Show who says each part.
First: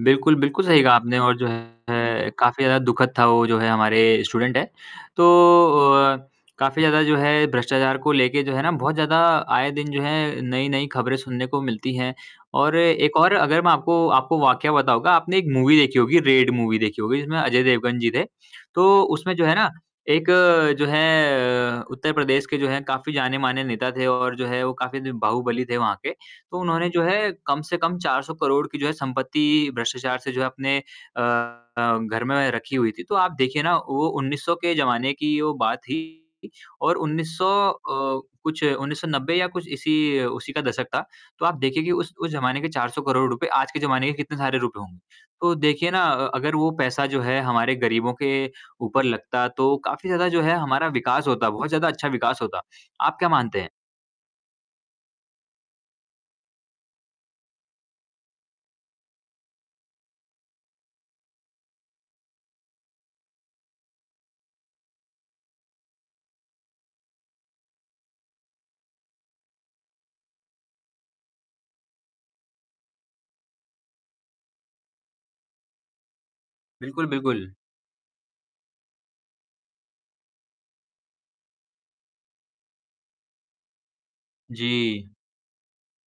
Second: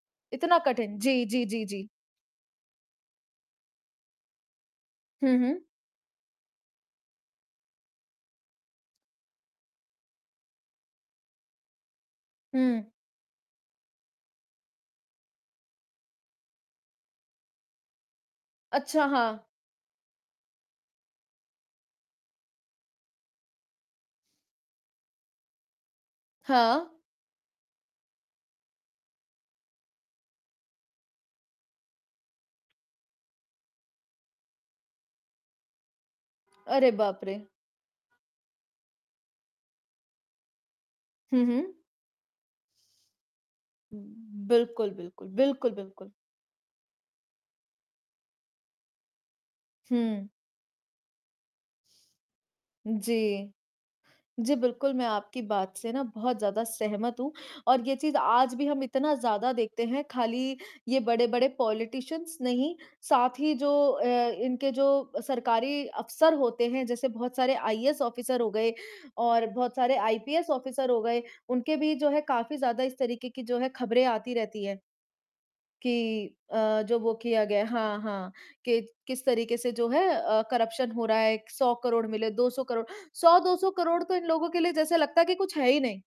Speaker 1: बिल्कुल,
Speaker 2: इतना
Speaker 1: बिल्कुल सही कहा
Speaker 2: कठिन। जी,
Speaker 1: आपने और
Speaker 2: जी,
Speaker 1: जो
Speaker 2: जी, जी।
Speaker 1: है काफ़ी ज़्यादा दुखद था, वो जो है हमारे स्टूडेंट है, तो
Speaker 2: हुँ, हुँ।
Speaker 1: अ, काफ़ी ज़्यादा जो है भ्रष्टाचार को लेके जो है ना बहुत ज़्यादा आए दिन जो है, नई-नई खबरें सुनने को मिलती हैं और
Speaker 2: हुँ।
Speaker 1: एक और अगर मैं आपको आपको वाकया बताऊँगा, आपने एक मूवी देखी होगी, रेड मूवी देखी होगी जिसमें अजय देवगन जी थे। तो
Speaker 2: अच्छा,
Speaker 1: उसमें
Speaker 2: हाँ।
Speaker 1: जो है ना एक जो है, उत्तर प्रदेश के जो है काफ़ी जाने-माने नेता थे और जो है वो काफ़ी बाहुबली थे वहाँ के। तो उन्होंने
Speaker 2: हाँ।
Speaker 1: जो है कम से कम 400 करोड़ की जो है संपत्ति भ्रष्टाचार से जो अपने अ अ, घर में रखी हुई थी। तो आप देखिए ना वो 1900 के ज़माने की वो बात थी
Speaker 2: अरे,
Speaker 1: और
Speaker 2: बाप
Speaker 1: उन्नीस
Speaker 2: रे!
Speaker 1: सौ अ, कुछ 1990 या कुछ इसी उसी का दशक था।
Speaker 2: हुँ,
Speaker 1: तो आप
Speaker 2: हुँ।
Speaker 1: देखिए कि उस उस जमाने के 400 करोड़ रुपए आज के जमाने के कितने
Speaker 2: हुँ,
Speaker 1: सारे रुपए
Speaker 2: बिल्कुल,
Speaker 1: होंगे,
Speaker 2: बिल्कुल।
Speaker 1: तो
Speaker 2: बिल्कुल,
Speaker 1: देखिए ना
Speaker 2: बिल्कुल।
Speaker 1: अ, अगर वो पैसा जो है, हमारे गरीबों के ऊपर लगता, तो काफ़ी
Speaker 2: हुँ।
Speaker 1: ज़्यादा जो है हमारा विकास होता, बहुत ज़्यादा अच्छा विकास होता। आप क्या
Speaker 2: जी।
Speaker 1: मानते हैं?
Speaker 2: जी, बिल्कुल मैं आपकी बात से ना बहुत ज़्यादा सहमत हूँ और ये चीज़ आज भी हम इतना ज़्यादा देखते हैं, खाली ये बड़े-बड़े पॉलिटिशियंस नहीं, साथ ही जो अ, इनके जो सरकारी अफसर होते हैं, जैसे बहुत सारे आईएएस ऑफ़िसर हो गए और बहुत सारे आईपीएस ऑफ़िसर हो गए, उनके भी जो है काफ़ी ज़्यादा इस तरीके की खबरें आती रहती हैं कि अ, जो
Speaker 1: बिल्कुल,
Speaker 2: वो किया
Speaker 1: बिल्कुल।
Speaker 2: गया हाँ, हाँ कि किस तरीके से जो है अ, करप्शन हो रहा है, 100 करोड़ मिले, 200 करोड़ 100-200 करोड़ तो इन लोगों के लिए जैसे
Speaker 1: जी।
Speaker 2: लगता है कि कुछ है ही नहीं।